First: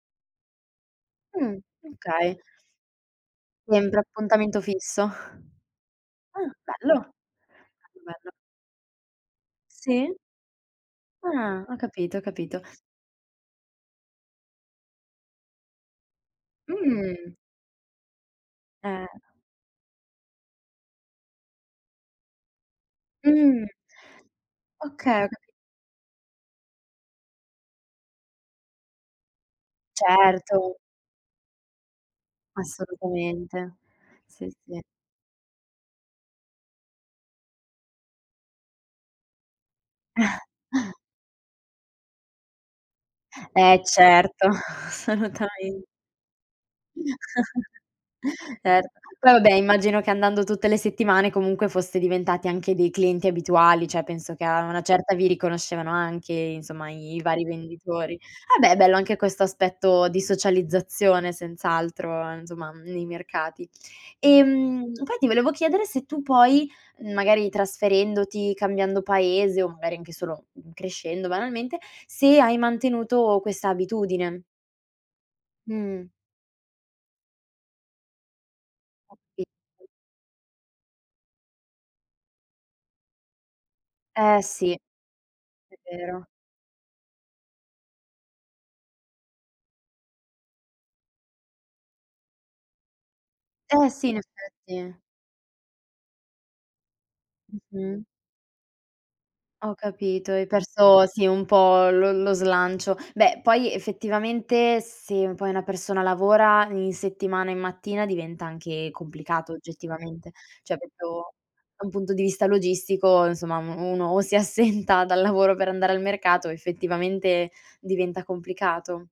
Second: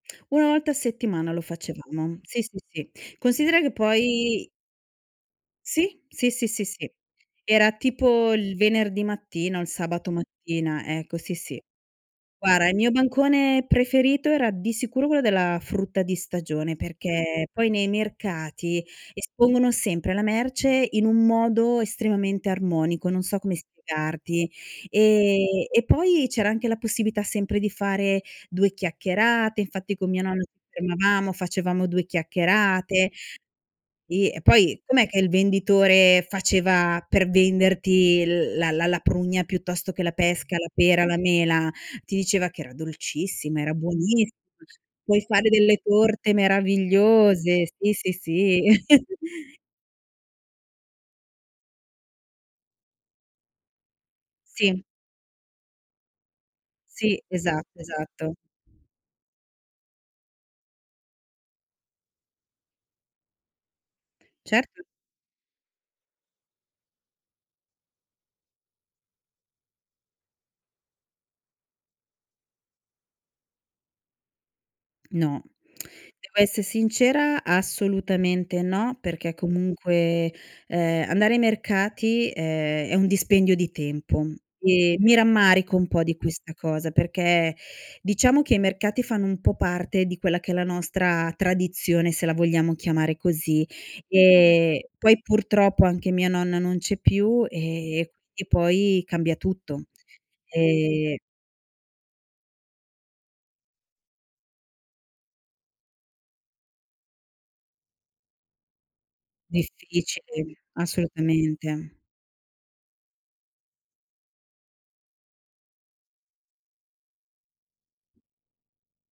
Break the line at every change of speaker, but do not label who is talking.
1 volta a settimana lo
Mh,
facevamo. Sì,
okay.
sì, sì. Considera che
Sempre
poi
appuntamento fisso.
Sì, sì, sì,
Ah,
sì, sì.
bello.
Era
Che bello.
tipo il venerdì mattino, il sabato
Sì.
mattina, ecco sì, sì.
Ah, ho capito, ho capito.
Guarda, il mio bancone preferito era di sicuro quello della frutta di stagione,
Mh.
perché, poi nei mercati
Eh.
espongono sempre la merce in un modo estremamente armonico, non so come
Mh.
spiegarti.
Okay, ho
Ehm,
capi
e poi c'era anche la possibilità sempre di fare due chiacchierate, infatti con mia nonna ci
Certo.
fermavamo, facevamo due chiacchierate
Assolutamente.
sì, e
Sì,
poi
sì.
com'è che il venditore faceva per venderti l la la la prugna piuttosto che la pesca, la pera, la mela, ti diceva che era dolcissima, era
Eh,
buonissima,
certo,
"Puoi fare delle
assolutamen
torte meravigliose." Sì, sì, sì.
Certo, poi vabbè immagino che andando tutte le settimane comunque foste diventati anche dei clienti abituali, cioè penso che a una
Sì.
certa vi riconoscevano anche insomma i i
Sì,
vari
esatto,
venditori.
esatto.
Vabbè, è bello anche questo aspetto di socializzazione senz'altro insomma nei mercati.
Certo.
Ehm, poi ti volevo chiedere se tu poi, mhmm, magari trasferendoti, cambiando paese o magari anche solo, mhmm, crescendo banalmente, se hai mantenuto questa abitudine.
No,
Mh.
devo essere sincera assolutamente no,
Ho
perché
capi
comunque, ehm, andare ai mercati è è un dispendio di tempo.
Eh, sì.
E mi
È
rammarico un po' di
vero.
questa cosa, perché diciamo che i mercati fanno un po' parte di quella che è la nostra tradizione, se la vogliamo chiamare così.
Eh, sì, in
Ehm,
effetti.
poi purtroppo anche mia nonna non c'è più e
Mh-mh.
e quindi poi cambia
Ho
tutto,
capito, hai perso
ehm
sì un po' lo lo slancio. Beh, poi effettivamente, se poi una persona lavora in settimana e mattina diventa anche complicato oggettivamente.
Difficile,
Cioè, proprio da un
assolutamente.
punto di vista logistico, insomma, m u uno o si assenta dal lavoro per andare al mercato o effettivamente diventa complicato.